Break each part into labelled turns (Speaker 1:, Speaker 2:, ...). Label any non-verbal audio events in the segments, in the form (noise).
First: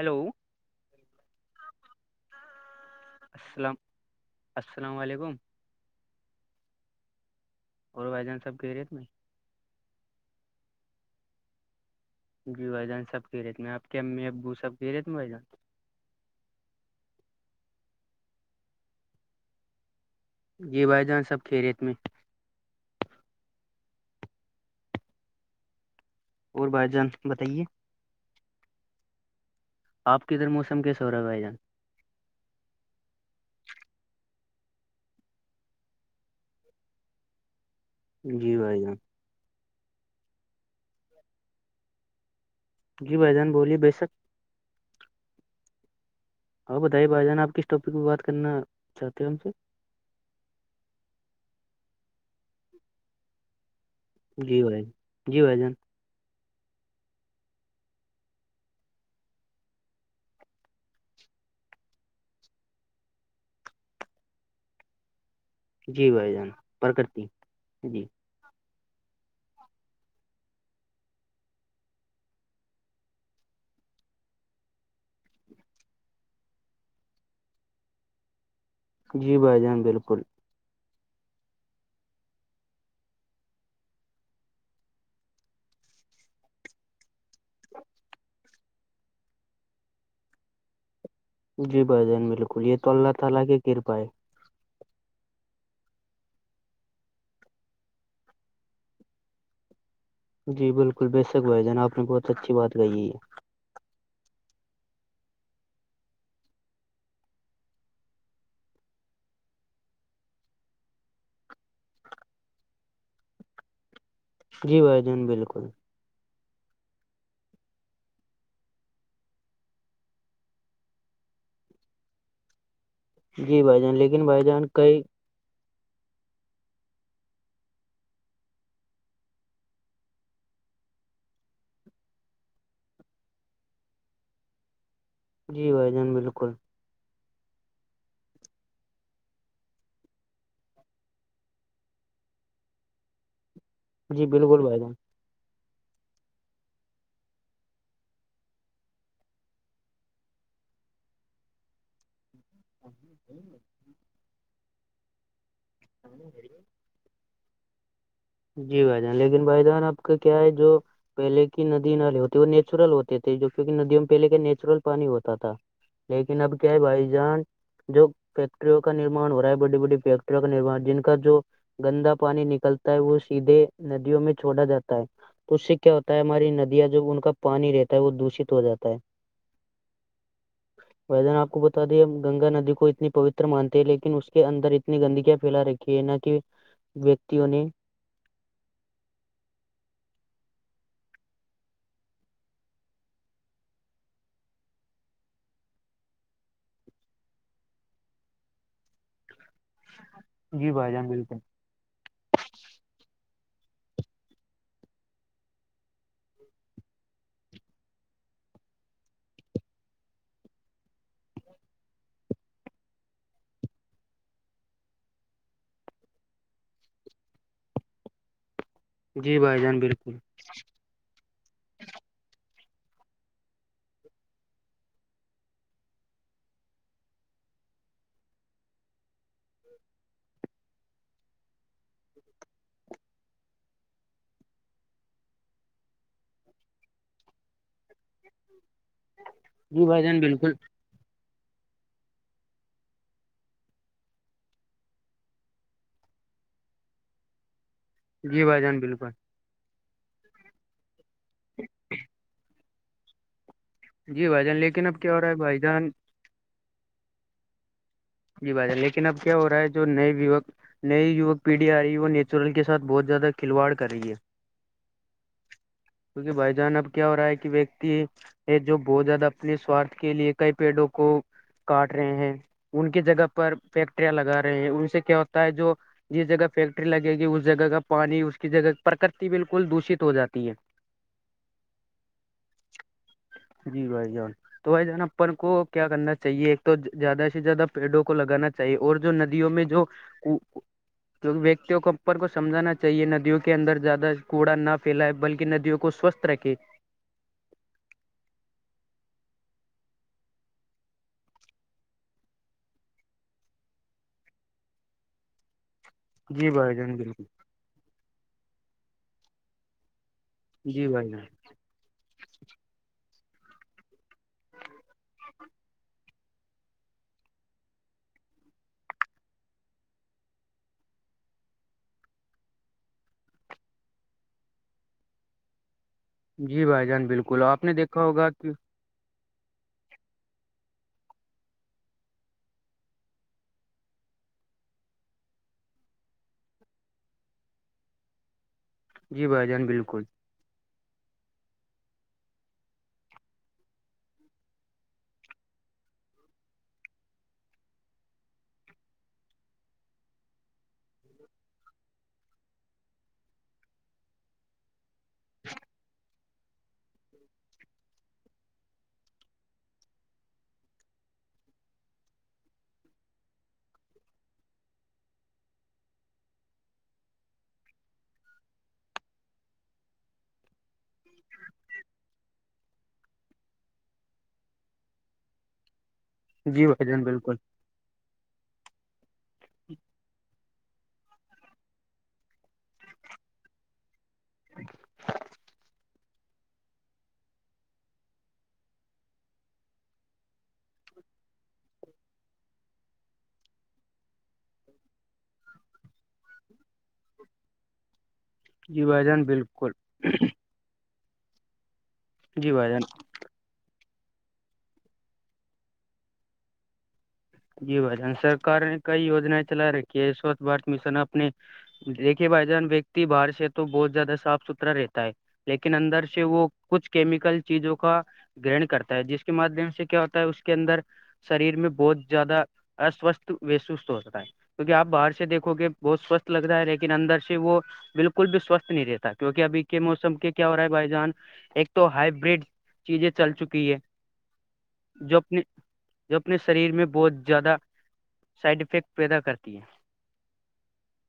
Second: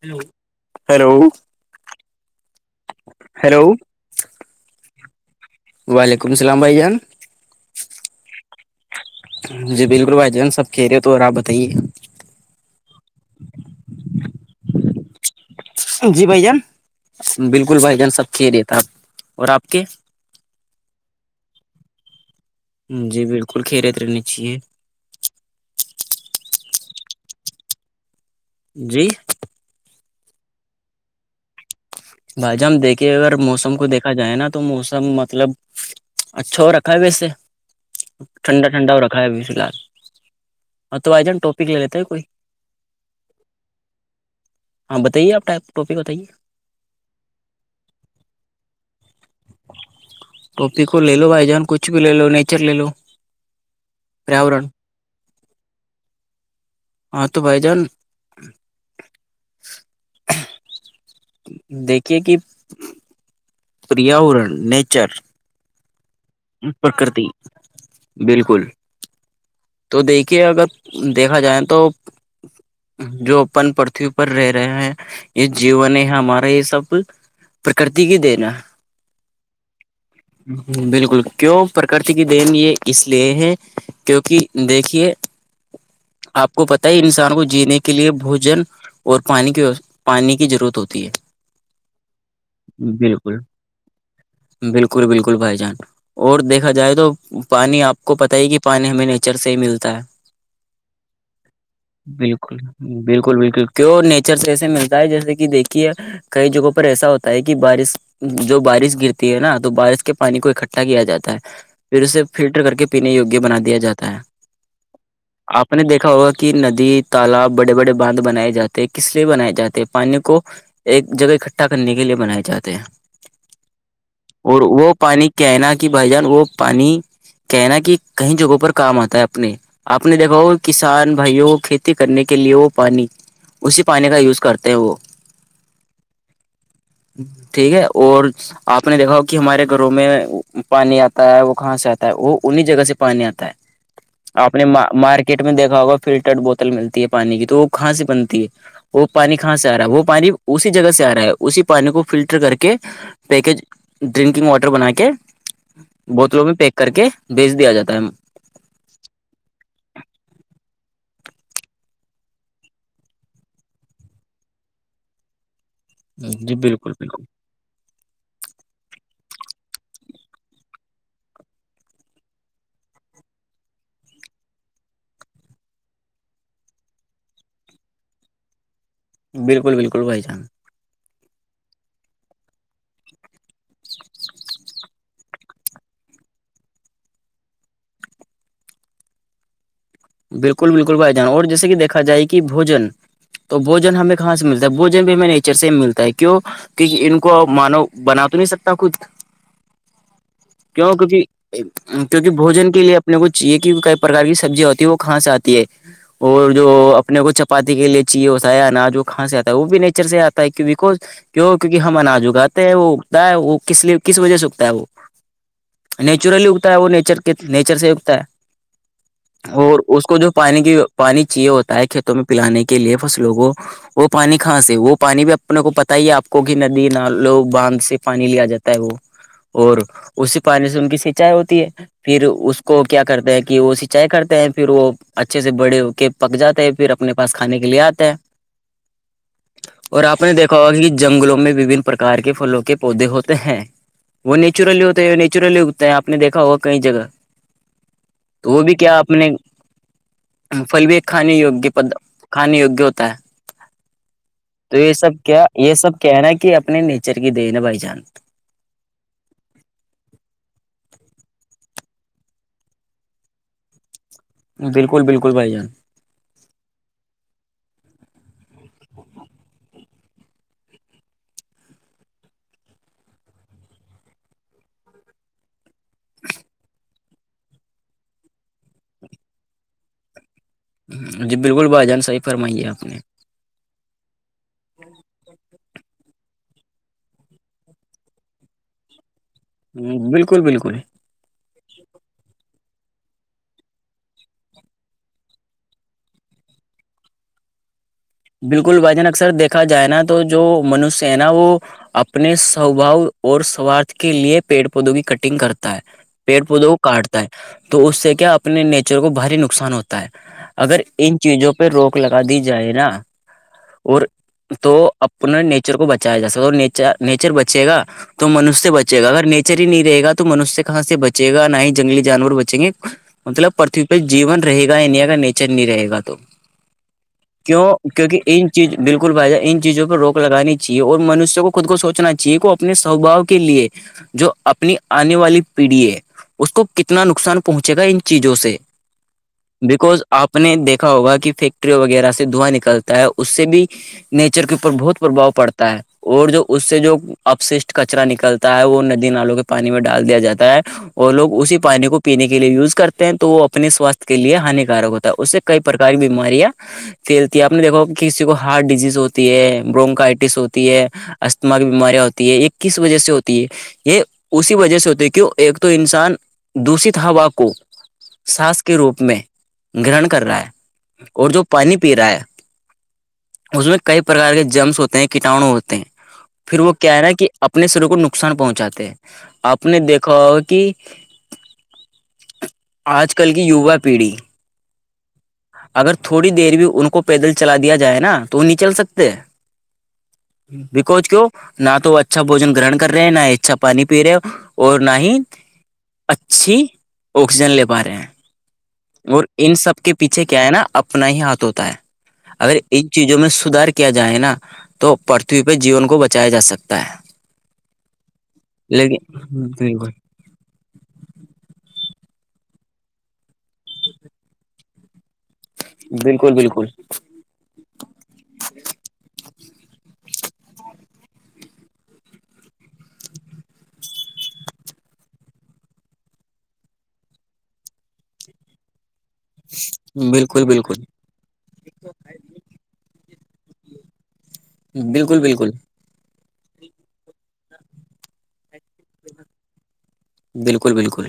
Speaker 1: hello hello
Speaker 2: السلام السلام علیکم
Speaker 1: وعلیکم السلام بھائی جان
Speaker 2: اور بھائی جان سب خیریت
Speaker 1: جی بالکل بھائی جان سب خیریت اور آپ بتائیے
Speaker 2: جی بھائی جان سب خیریت میں ہیں آپ کے امی ابو سب خیریت میں بھائی جان
Speaker 1: جی بھائی جان بالکل بھائی جان سب خیریت اور آپ کے
Speaker 2: جی بھائی جان سب خیریت میں
Speaker 1: جی بالکل خیریت رہنی چاہیے
Speaker 2: اور بھائی جان بتائیے
Speaker 1: جی
Speaker 2: آپ کے ادھر موسم کیسا ہو رہا بھائی جان
Speaker 1: بھائی جان ہم دیکھیے اگر موسم کو دیکھا جائے نا تو موسم مطلب اچھا ہو رکھا ہے ویسے
Speaker 2: جی
Speaker 1: ٹھنڈا
Speaker 2: بھائی
Speaker 1: ٹھنڈا
Speaker 2: جان
Speaker 1: ہو رکھا بھی فلحال اور تو بھائی جان ٹوپی لگتا ہے کوئی
Speaker 2: جی بھائی جان بولیے بے شک
Speaker 1: ہاں بتائیے آپ ٹپ ٹاپک بتائیے
Speaker 2: ہاں بتائیے بھائی جان آپ کس ٹاپک پر بات کرنا چاہتے ہو ہم سے
Speaker 1: ٹوپک کو لے لو بھائی جان کچھ بھی لے لو نیچر لے لو
Speaker 2: جی
Speaker 1: پریاورن
Speaker 2: بھائی جی بھائی جان
Speaker 1: ہاں تو بھائی جان دیکھیے کہ پریاورن نیچر
Speaker 2: جی بھائی جان
Speaker 1: پرکرتی
Speaker 2: جی
Speaker 1: بالکل تو دیکھیے اگر دیکھا جائے تو جو اپن پرتھوی پر رہ رہے ہیں یہ جیون ہے ہمارا یہ سب پرکرتی کی دینا
Speaker 2: جی بھائی جان بالکل
Speaker 1: بالکل کیوں پرکرتی کی دین یہ اس لیے ہے کیونکہ دیکھیے آپ کو پتا ہے انسان کو جینے کے لیے بوجن اور پانی کی پانی کی ضرورت ہوتی ہے
Speaker 2: جی بھائی جان بالکل یہ تو اللہ
Speaker 1: بالکل
Speaker 2: تعالی کرپا ہے
Speaker 1: بالکل بالکل بھائی جان اور دیکھا جائے تو پانی آپ کو پتا ہے کہ پانی ہمیں نہیں نیچر سے ہی ملتا ہے
Speaker 2: جی بالکل بے شک بھائی جان آپ نے بہت اچھی
Speaker 1: بالکل
Speaker 2: بات کہی ہے
Speaker 1: بالکل بالکل کیوں نیچر سے ایسے ملتا ہے جیسے کہ دیکھیے کئی جگہوں پر ایسا ہوتا ہے کہ بارش جو بارش گرتی ہے نا تو بارش کے پانی کو اکٹھا کیا جاتا ہے پھر اسے فلٹر کر کے پینے یگ بنا دیا جاتا ہے
Speaker 2: جی بھائی جان بالکل
Speaker 1: دھا ہوا کہ ندی تالاب بڑے بڑے باندھ بنائے جاتے ہیں کس لیے بنائے جات ہیں پانی کو ایک جگہ اکٹھا کرنے کے لیے بنائے جاتے ہیں
Speaker 2: جی بھائی جان لیکن بھائی
Speaker 1: اور
Speaker 2: جان
Speaker 1: وہ
Speaker 2: کئی
Speaker 1: پانی کی کہنا کہ بھائی جان وہ پانی کہنا کہ کئی جگہوں پر کام آتا ہے اپنے آپ نے دیکھاؤ کسان بھائیوں کو کھیتی کرنے کے لیے وہ پانی اسی پانی کا یوز کرتے ہیں وہ
Speaker 2: جی بھائی جان بالکل (unintelligible)
Speaker 1: ٹھیک ہے اور (unintelligible) آپ نے دیکھا ہو کہ ہمارے گھروں میں پانی آتا ہے وہ کہاں سے آتا ہے وہ انہیں جگہ سے پانی آتا ہے
Speaker 2: جی
Speaker 1: آپ
Speaker 2: بالکل
Speaker 1: نے
Speaker 2: بھائی جان
Speaker 1: مارکیٹ میں دیکھا ہوگا فلٹرڈ بوتل ملتی ہے پانی کی تو وہ کہاں سے بنتی ہے وہ پانی کہاں سے آ رہا ہے وہ پانی اسی جگہ سے آ رہا ہے اسی پانی کو فلٹر کر کے پیکج ڈرنکنگ واٹر بنا کے بوتلوں میں پیک کر کے بھیج دیا جاتا ہے
Speaker 2: جی بھائی جان لیکن بھائی جان آپ کا کیا ہے جو پہلے کی ندی نالے ہوتے وہ نیچرل ہوتے تھے جو کیونکہ ندیوں میں پہلے کے نیچرل پانی ہوتا تھا لیکن
Speaker 1: جی
Speaker 2: اب کیا ہے
Speaker 1: بالکل
Speaker 2: بھائی
Speaker 1: بالکل
Speaker 2: جان جو فیکٹریوں کا نرمان ہو رہا ہے بڑی بڑی فیکٹریوں کا نرمان جن کا جو گندا پانی نکلتا ہے وہ سیدھے ندیوں میں چھوڑا جاتا ہے اس سے کیا ہوتا ہے ہماری ندیاں جو ان کا پانی رہتا ہے وہ دوشت ہو جاتا ہے
Speaker 1: بالکل بالکل بھائی جان
Speaker 2: ویدن آپ کو بتا دیا ہم گنگا ندی کو اتنی پوتر مانتے ہیں لیکن اس کے اندر اتنی گندگیاں پھیلا رہی کہ نہ کہ ویکتیوں نے (unintelligible)
Speaker 1: بالکل بالکل بھائی جان اور جیسے کہ دیکھا جائے کہ بوجن تو بوجن ہمیں کہاں سے ملتا ہے بوجن بھی ہمیں نیچر سے ملتا ہے کیوں کہ ان کو مانو بنا تو نہیں سکتا کچھ
Speaker 2: جی
Speaker 1: کیوں
Speaker 2: بھائی جان
Speaker 1: کیونکہ
Speaker 2: بالکل
Speaker 1: کیونکہ بوجن کے لیے اپنے کو چاہیے کہ کئی پرار کی سبزیا ہوتی ہے وہ کہاں سے آتی ہے اور جو اپنے کو چپاتی کے لیے چاہیے ہوتا ن جو کھاں سے آتا ہے وہ بھی نیچر سے آتا ہے کی بیکز کیوں کیونکہ ہم اناج اگاتے ہیں وہ اگتا ہے وہ کس لیے کس وجہ سے اگتا ہے وہ نیچرلی اگتا ہے وہ نیچر کے نیچر سے ہی اگتا ہے
Speaker 2: جی بھائی جان
Speaker 1: اور
Speaker 2: بھی (unintelligible)
Speaker 1: اس کو جو پانی کی پانی چیے ہوتا ہے کھیتوں میں پلانے کے لیے فصلوں کو وہ پانی کاں سے وہ پانی بھی اپنے کو پتا ہی ہے آپ کو کہ ندی نالوں باندھ سے پانی لیا جاتا ہے وہ اور اسی پانی سے ان کی سینچائی ہوتی ہے پھر اس کو کیا کرتے ہیں کہ وہ سینچائی کرتے ہیں پھر وہ اچھے سے بڑے ہو کے پک جاتا ہے پھر اپنے پاس کھانے کے لیے آتا ہے
Speaker 2: جی بھائی
Speaker 1: اور
Speaker 2: جان
Speaker 1: آپ نے
Speaker 2: بالکل
Speaker 1: دیکھا ہوگا کہ جنگلوں میں وبھن پرکار کے پھلوں کے پودے ہوتے ہیں وہ نیچرلی ہوتا ہے نیچرلی اگتا ہے آپ نے دیکھا ہوا کہئی جگہ (unintelligible)
Speaker 2: جی
Speaker 1: تو وہ
Speaker 2: بھائی
Speaker 1: بھی
Speaker 2: جان
Speaker 1: کیا
Speaker 2: بالکل
Speaker 1: آپ نے (unintelligible) پل بھی ایک کھانے وگ پ کھان وگیہ ہوتا ہے
Speaker 2: جی بھائی جان
Speaker 1: تو
Speaker 2: لیکن
Speaker 1: یہ
Speaker 2: اب ہو
Speaker 1: سب
Speaker 2: رہا ہے
Speaker 1: کیا
Speaker 2: بھائی
Speaker 1: یہ
Speaker 2: جان
Speaker 1: سب کہنا کہ اپنے نیچر کی دینا بھائی جان
Speaker 2: جی بات لیکن اب کیا ہو رہا ہے جو نئے یوک نئی یوک پیڑھی آ رہی ہے وہ نیچرل کے سھ بہت زیادہ کھلواڑ کر رہی ہے
Speaker 1: بالکل بالکل بھائی جان
Speaker 2: کیونکہ بھائی جان اب کیا ہو رہا ہے کہ ویکتی یہ جو بہت زیادہ اپنے سوارھ کے لیے کئی پیڑوں کو کاٹ رہے ہیں ان کی جگہ پر فیکٹریاں لگا رہے ہیں ان سے کیا ہوتا ہے جو (unintelligible) جس جگہ فیکٹری لگے گی اس جگہ کا پانی اس کی جگہ پرکرتی بالکل دشت ہو جاتی ہے
Speaker 1: جی بالکل بھائی جان صحیح فرمائیے آپ نے
Speaker 2: جی بھائی جان تو بھائی جان اپن کو کیا کرنا چاہیے ایک تو زیادہ زیادہ پیڑوں کو لگانا چاہیے اور جو ندیوں میں جو
Speaker 1: بالکل بالکل
Speaker 2: کیون ویککتوں کو اپر کو سمجھانا چاہیے ندیوں کے اندر زیادہ کوڑا نہ پھیلا ہے بلکہ ندیوں کو سوستھ ترکی
Speaker 1: بالکل بھائی جان اکثر دیکھا جائے نا تو جو منش ہے نا وہ اپنے سوباؤ اور سوارھ کے لیے پیڑ پودوں کی کٹنگ کرتا ہے پیڑ
Speaker 2: جی بھائی
Speaker 1: پودوںؤ
Speaker 2: جان
Speaker 1: کاٹتا
Speaker 2: بالکل
Speaker 1: ہے تو اس سے کیا اپنے نیچر کو بھاری نقصان ہوتا ہے اگر
Speaker 2: جی بھائی
Speaker 1: ان
Speaker 2: جان
Speaker 1: چیزوں پر پہ روک لگا دی جائے نا اور تو اپنا نیچر کو بچایا جا سک اور نیچر نیچر بچے گا تو منشیہ بچے گا اگر نیچر ہی نہیں رہے گا تو منشیہ کہاں سے بچے گا نہ ہی جنگلی جانور بچیں گے مطلب پرتھوی پہ جیون رہے گا انڈیا کا نیچر نہیں رہے گا تو
Speaker 2: جی بھائی جان بالکل آپ
Speaker 1: کیوں
Speaker 2: نے دیکھ
Speaker 1: کیونکہ ان چیز بالکل بھائیا ان چیزوں پر روک لگانی چاہے اور منشوں کو خود کو سوچنا چاہے کہ اپنے سوباؤ کے لیے جو اپنی آنے والی پیڑھی ہے اس کو کتنا نقصان پہنچے گا ان چیزوں سے
Speaker 2: جی بھائی جان
Speaker 1: بکز
Speaker 2: بالکل
Speaker 1: آپ نے دیکھا ہوگا کہ فیکٹریوں وغیرہ سے دھواں نکل کرتا ہے اس سے بھی نیچر کے اوپر بہت پرباؤ پڑتا ہے اور جو اس سے جو اپششٹ کچرا نکلتا ہے وہ ندی نالوں کے پانی میں ڈال دیا جاتا ہے اور لوگ اسی پانی کو پینے کے لیے یوز کرتے ہیں تو وہ اپنے سوستھ کے لیے ہانیکارک ہوتا ہے اس سے کئی پرار کی بیماریاں تیل آپ نے دیکھو کسی کو ہارٹ ڈیزیز ہوتی ہے برونکائٹس ہوتی ہے استتھما کی بیماریاں ہوتی ہے یہ کس وجہ سے ہوتی ہے یہ اسی وجہ سے ہوتے ہے کیوں ایک تو انسان دشت ہوا کو سس کے روپ میں گرن کر رہا ہے اور جو پانی پی رہا ہے اس میں کئی پرکار کے جمس ہوتے ہیں کیٹانو ہوتے ہیں پھر
Speaker 2: جی
Speaker 1: وہ
Speaker 2: بھائی
Speaker 1: کیا ہے
Speaker 2: جان
Speaker 1: نا کہ
Speaker 2: بالکل
Speaker 1: اپنے شریر کو نقصان پہنچاتے ہیں آپ نے دیکھا ہو کہ آج کل کی یوا پیڑھی اگر تھوڑی دیر بھی ان کو پیدل چلا دیا جائے نا تو نہیں چل سکتے بیکوج کیوں نہ تو وہ اچھا بوجن گرہن کر رہے ہیں نہ ہی اچھا پانی پی رہے اور نہ ہی اچھی آکسیجن لے پا رہے ہیں
Speaker 2: جی بھائی جان
Speaker 1: اور ان
Speaker 2: بالکل
Speaker 1: سب کے پیچھے کیا ہے نا اپ اپنا ہی ہاتھ ہوتا ہے
Speaker 2: جی
Speaker 1: اگر
Speaker 2: بھائی جان
Speaker 1: ان چیزوں میں سدار کیا جائے نا تو پرتھوی پہ جیون کو بچایا جا سکتا ہے
Speaker 2: یہ ب جان سرک کئی وجنائیں
Speaker 1: لیکن
Speaker 2: چلا رہی
Speaker 1: بالکل
Speaker 2: کہو بارت مشن اپنے دیکے بھائی جان ویکتی باہر سے تو بہت زیادہ صاف ستھرا رہتا ہے لیکن اندر سے
Speaker 1: بالکل
Speaker 2: وہ
Speaker 1: بالکل
Speaker 2: کچھ کیمیکل چیزوں کا گرن کرتا ہے جس کے مادھیم سے کیا ہوتا ہے اس کے اندر شریر میں بتھ زیادہ اسوستھ و سستھ ہوتا ہے کیونکہ آپ باہر سے دیکھو گے بہت سوستھ لگتا ہے لیکن اندر سے وہ بالکل بھی سوستھ نہیں رہتا ہے کیونکہ ابھی کے موسم کے
Speaker 1: بالکل
Speaker 2: کیا ہو رہا ہے
Speaker 1: بالکل
Speaker 2: بھائی جان ایک تو ہائبرڈ چیزیں چل چکی ہیں جو
Speaker 1: بالکل
Speaker 2: اپنے
Speaker 1: بالکل
Speaker 2: جو اپنے شریر میں بہت زیادہ سائڈ افیکٹ پیدا کرتی ہے
Speaker 1: بالکل بالکل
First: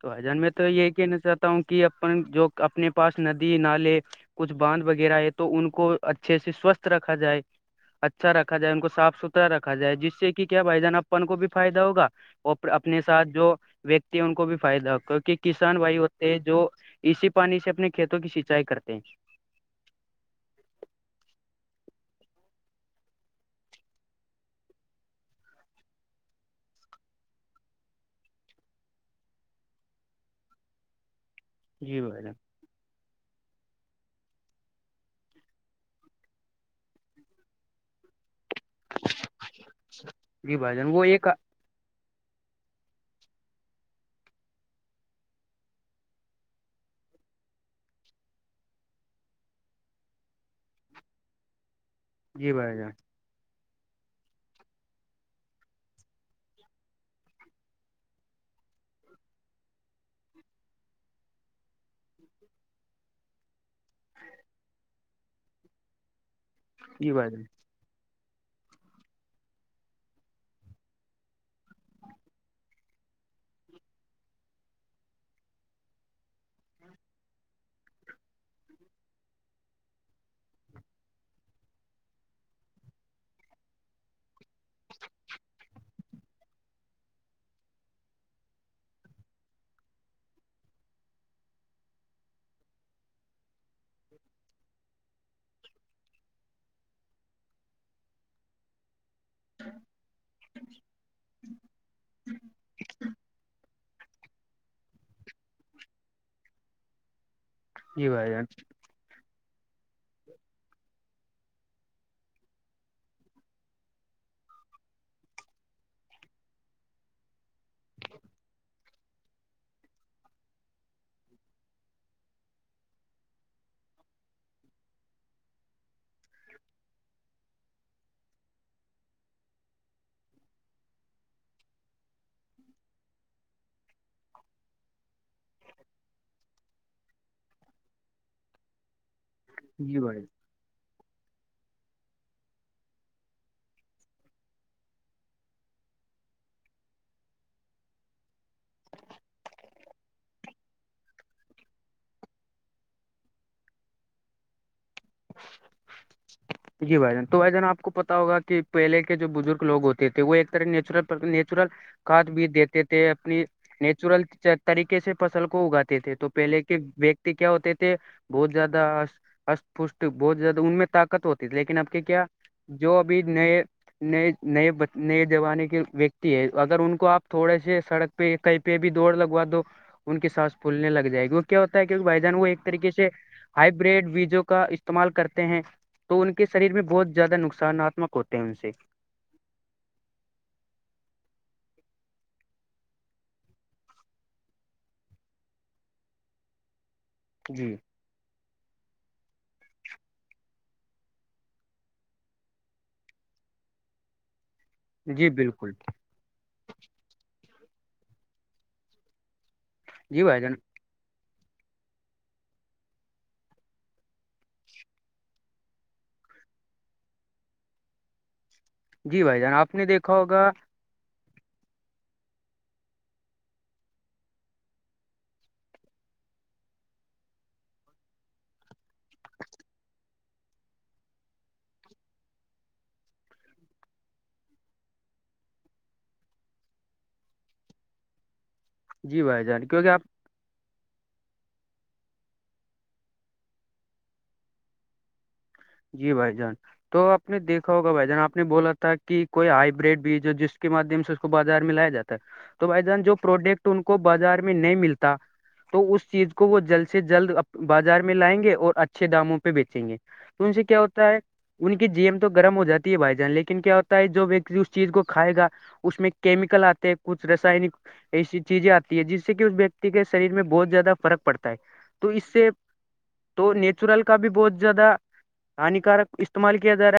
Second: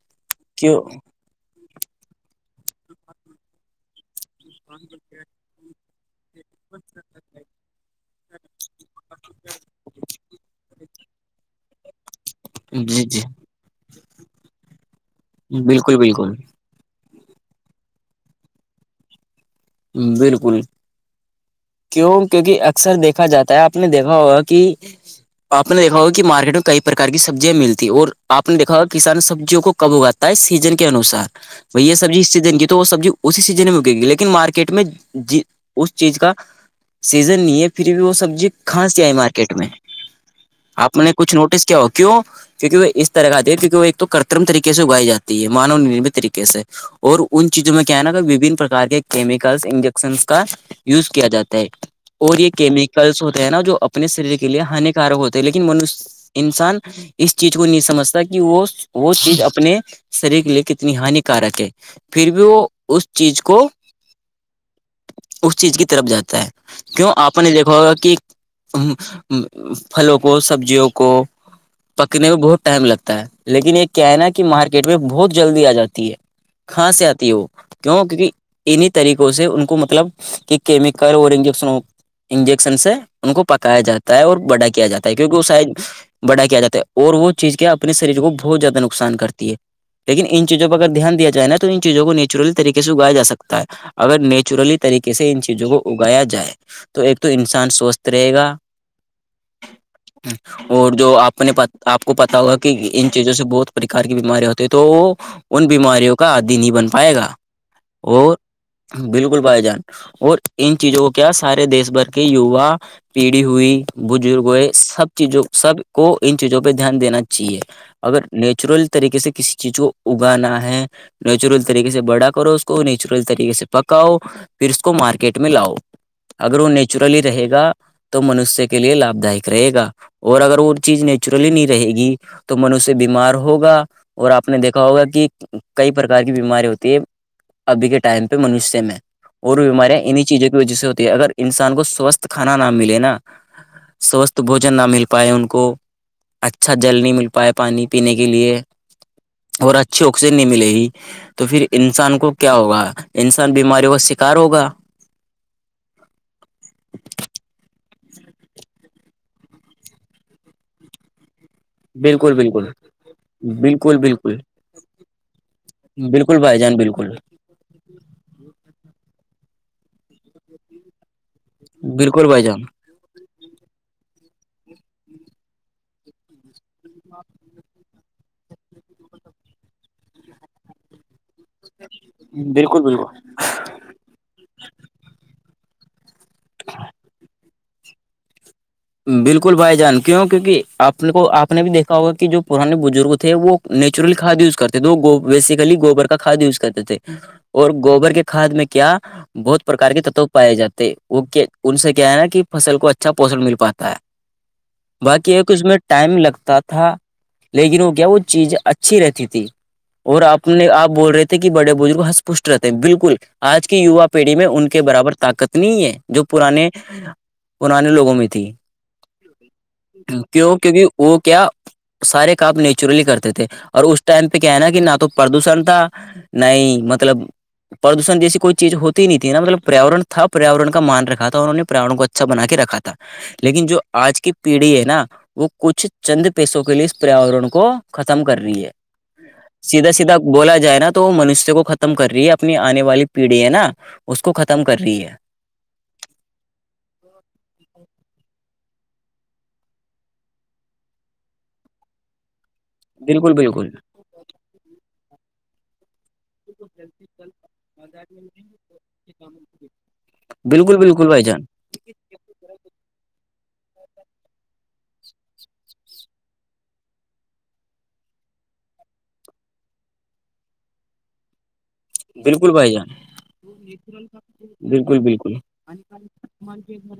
Speaker 2: تو ہجان میں تو
Speaker 1: کیوں
Speaker 2: یہ ہے کہ نا سر ہوں کہ اپن جو اپنے پاس ندی نالے کچھ باندھ وغیرہ ہے تو ان کو اچھے سے سوستھ رکھا جائے اچھا رکھا جائے ان کو صاف ستھرا رکھا جائے جس سے کہ کیا بھائی جان اپن کو بھی فائدہ ہوگا اپنے
Speaker 1: جی جی
Speaker 2: ساتھ جو ویکتی ہے ان کو بھی فائدہ ہو کیونکہ کسان
Speaker 1: بالکل
Speaker 2: بھائی ہوتے
Speaker 1: بالکل
Speaker 2: ہیں جو اسی پانی سے اپنے کھیتوں کی سینچائی کرتے ہیں
Speaker 1: بالکل کیوں کیوںکہ اکثر دیکھا جاتا ہے آپ نے دیکھا ہوا کہ آپ نے دیکا ہوگا کہ مارکیٹ میں کئی پرکار کی سبزیاں ملتی اور آپ نے دیکا ہوگا کسان سبزیوں کو کب اگاتا سیزن کے انوسار ب یہ
Speaker 2: جی
Speaker 1: سبزی
Speaker 2: بھائی
Speaker 1: اس
Speaker 2: جان
Speaker 1: سیزن کی تو وہ سبزی اسی سیزن میں اکے گی لیکن مارکیٹ کٹ میں ج اس چیز کا سیزن نہیں ہے پھر بھی وہ سبزی کھانسی کے آئی مارکیٹ میں
Speaker 2: جی بھائی جان
Speaker 1: آپ
Speaker 2: وہ
Speaker 1: میں نے
Speaker 2: ایک
Speaker 1: کچھ نوٹس کیا ہوگ کیوں کیکہ وہ اس طرح دیک کیک وہ ایک تو کرترم طریقے سے اگائی جاتی ہے مانو نرم طریقے سے اور ان چیزوں میں کیا ہے نا کہ وبھن پرار کے کیمیکلس انجیکشنس کا یوز کیا جاتا ہے اور یہ
Speaker 2: جی بھائی جان
Speaker 1: کیمیکلس ہوتے ہیں نا جو اپنے شریر کے لیے ہانیکارک ہوتے ہیں لیکن من انسان اس چیز کو نہیں سمجھتا کہ وہ وہ چیز اپنے شریر کے لیے کتنی ہانیکارک ہے پھر بھی وہ اس چیز کو
Speaker 2: ج
Speaker 1: اس چیز کی طرف جاتا ہے
Speaker 2: جی
Speaker 1: کیوں
Speaker 2: بھائی
Speaker 1: آپ
Speaker 2: جان
Speaker 1: نے دیکھا ہوگا کہ پھلوں کو سبزیوں کو پکنے میں بہت ٹائم لگتا ہے لیکن یہ کہنا کہ مارکیٹ میں بہت جلدی آ جاتی ہے کاں سے آتی ہے وہ کیوں کیونکہ انی طریقوں سے ان کو مطلب کہ کیمیکل اور انجیکشن انجیکشن سے ان کو پکایا جاتا ہے اور بڑا کیا جاتا ہے کیونکہ وہ شاید بڑا کیا جاتا ہے اور وہ چیز کے اپنے شریر کو بہت زیادہ نقصان کرتی ہے لیکن ان چیزوںہ اگر دھیان دیاائےا تو ان چیز کویچرل طریے سے اگیاا سکتا اگر نیچرلی طریقے سے ان چیزوں کو اگایا جائے تو ایک تو انسان سوستھ رہے گا اور جو آپ نے آپ کو پتا ہوگا کہ ان چیزوں سے بہت پرکار کی بیماری ہوتی ہیں تو ان بیماریوں کا آدی نہیں بن پائے گا
Speaker 2: یہ ب
Speaker 1: اور بالکل بھائی جان اور ان چیزوں کو کیا سارے دیش بھر کے یوا پیڑھی ہوئی بزرگ ہوئے سب چیزوں سب کو ان چیزوں پہ دھیان دینا چیے اگر نیچرل طریقے سے کسی چیز کو اگانا ہے نیچرل طریقے سے بڑا کرو اس کو نیچرل طریقے سے پکاؤ پھر اس کو مارکیٹ میں لاؤ اگر وہ نیچرلی رہے گا تو منوشیہ کے لیے لابھ دائک رہے گا اور اگر وہ چیز نیچرلی نہیں رہے گی تو من اس سے بیمار ہوگا اور آپ نے دیکھا ہوگا کہ کئی پرکار کی بیماری ہوتی ہے ابھی کے ٹائم پہ منشیہ میں اور وہ
Speaker 2: جی
Speaker 1: بیماریاں
Speaker 2: بھائی
Speaker 1: انہیں
Speaker 2: جان
Speaker 1: چیزوں کے جی سے ہوتی ہے اگر انسان کو سوستھ کھانا نہ ملے نا سوستھ بوجن نہ مل پائے ان کو اچھا جل نہیں مل پاائے پانی پینے کے لیے اور اچھی آکسیجن نہیں ملے گی تو پھر انسان کو کو کیا ہوگا انسان بیماریوں کا شکار ہوگا
Speaker 2: جی بھائی جان تو بھ جان آپ کو پتا ہوگا کہ پہلے کے جو بزرگ لوگ ہوتے تھے وہ ایک طرح نیچرل نیچرل کاد
Speaker 1: بالکل
Speaker 2: بھی
Speaker 1: بالکل
Speaker 2: دیتے تھے اپنی
Speaker 1: بالکل
Speaker 2: نیچرل
Speaker 1: بالکل
Speaker 2: طریقے سے فصل کو اگاات تھے تو
Speaker 1: بالکل بھائی
Speaker 2: پہل
Speaker 1: جان
Speaker 2: کے
Speaker 1: بالکل
Speaker 2: ویکتی ہوتے تھے بہت زیادہ اسپش بہت زیادہ ان میں طاقت ہوتا لیکن اب کے کیا
Speaker 1: بالکل بھائی جان
Speaker 2: جو ابھی نئے نئے نئے نئے زمانے کے ویکتی ہے اگر ان کو آپ تھوڑے سے سڑک پہ کہیں پہ بھی دوڑ لگوا دو ان کے سانس پھولنے لگ جائے گی کیا ہوتا ہے کیکہ بھائی جان وہ ایک
Speaker 1: بالکل
Speaker 2: طریقے سے
Speaker 1: بالکل
Speaker 2: ہائیبریڈ ویجو کا استعمال کرتے ہیں تو ان کے شریر میں بہت زیادہ نقصاناتمک ہوتے ہیں ان سے
Speaker 1: بالکل بھائی جان کیوں کیوںکہ آپ کو آپ نے بھی دیکھا ہوگا کہ جو پرانے بزرگ تھے وہ نیچرل کھاد یوز کرتے تھے وہ بیسیکلی گوبر کا کھاد یوز کرتے تھے اور
Speaker 2: جی
Speaker 1: گوبر کے کھاد میں کیا بہت پرکار کے تتو پائے جاتے ہیں وہ ان سے کیا ہے نا کہ فصل کو اچھا پوشن مل پاتا
Speaker 2: جی
Speaker 1: باقی ایک اس
Speaker 2: بالکل
Speaker 1: میں ٹائم لگتا تھا لیکن وہ کیا وہ چیز اچھی رہتی تھی اور
Speaker 2: جی بھائی جان
Speaker 1: اپنے آپ بول رہے تھے کہ بڑے بزرگ ہتپشٹ رہتے ہیں بالکل آج کی یوا پیڑھی میں ان کے برابر طاقت نہیں ہے جو پرانے پرانے لوگوں میں تھی
Speaker 2: جی بھائی جان آپ نے دیکھا ہوگا
Speaker 1: کیوں کیونکہ وہ کیا سارے کام نیچرلی کرتے تھے اور اس ٹائم پہ کیا ہے نا کہ نہ تو پردوشن تھا نہیں مطلب پردوشن جیسی کوئی چیز ہوتی نہیں تھی ن مطلب پریاورر تھا پریااورن کا مان رکھا تھا انہوں نے پریاور کو اچھا اھا بنا کے رکھا تھا لیکن جو آج کی پیڑھی ہے نا (unintelligible) وہ کچھ چند پیسوں کے لیے اس پریاورن کو ختم کر رہی ہے
Speaker 2: جی بھائی جان کیونکہ
Speaker 1: سیدھا
Speaker 2: آپ
Speaker 1: سیدھا بولا جائے نا تو وہ منشیہ کو ختم کر رہی ہے اپنی آنے والی پیڑھی ہے نا اس کو ختم کر رہی ہے
Speaker 2: جی بھائی جان تو آپ نے دیکھا ہوگا بھائی جان آپ نے بولا تھا کہ کوئی ہائیبریڈ بیج جس کے مادھیم سے اس کو بازار میں لایا جاتا تو بھائی جان جو
Speaker 1: بالکل
Speaker 2: پروڈکٹ
Speaker 1: بالکل
Speaker 2: ان کو بازار میں نہیں ملتا تو اس چیز کو وہ جلد سے جلد بازار میں لائیں گے اور اچھے داموں پہ بیچیں گے تو ان سے
Speaker 1: بالکل
Speaker 2: کیا
Speaker 1: بالکل
Speaker 2: ہوتا ہے
Speaker 1: بھائی جان
Speaker 2: ان کی جیم تو گرم ہو جاتی ہے بھائی جان لیکن کیا ہوتا ہے جو ویکتی اس چیز کو کھائے گا اس میں کیمیکل آتے ہیں کچھ رسائنک ایسی چیزیں آتی ہے جس سے کہ اس ویکتی کے شریر میں بہت زیادہ فرق پڑتا ہے تو اس سے
Speaker 1: بالکل بھائی جان
Speaker 2: تو نیچورل کا بھی بہت زیادہ
Speaker 1: بالکل بالکل
Speaker 2: ہانیکارک استعمال کیا جا رہا ہے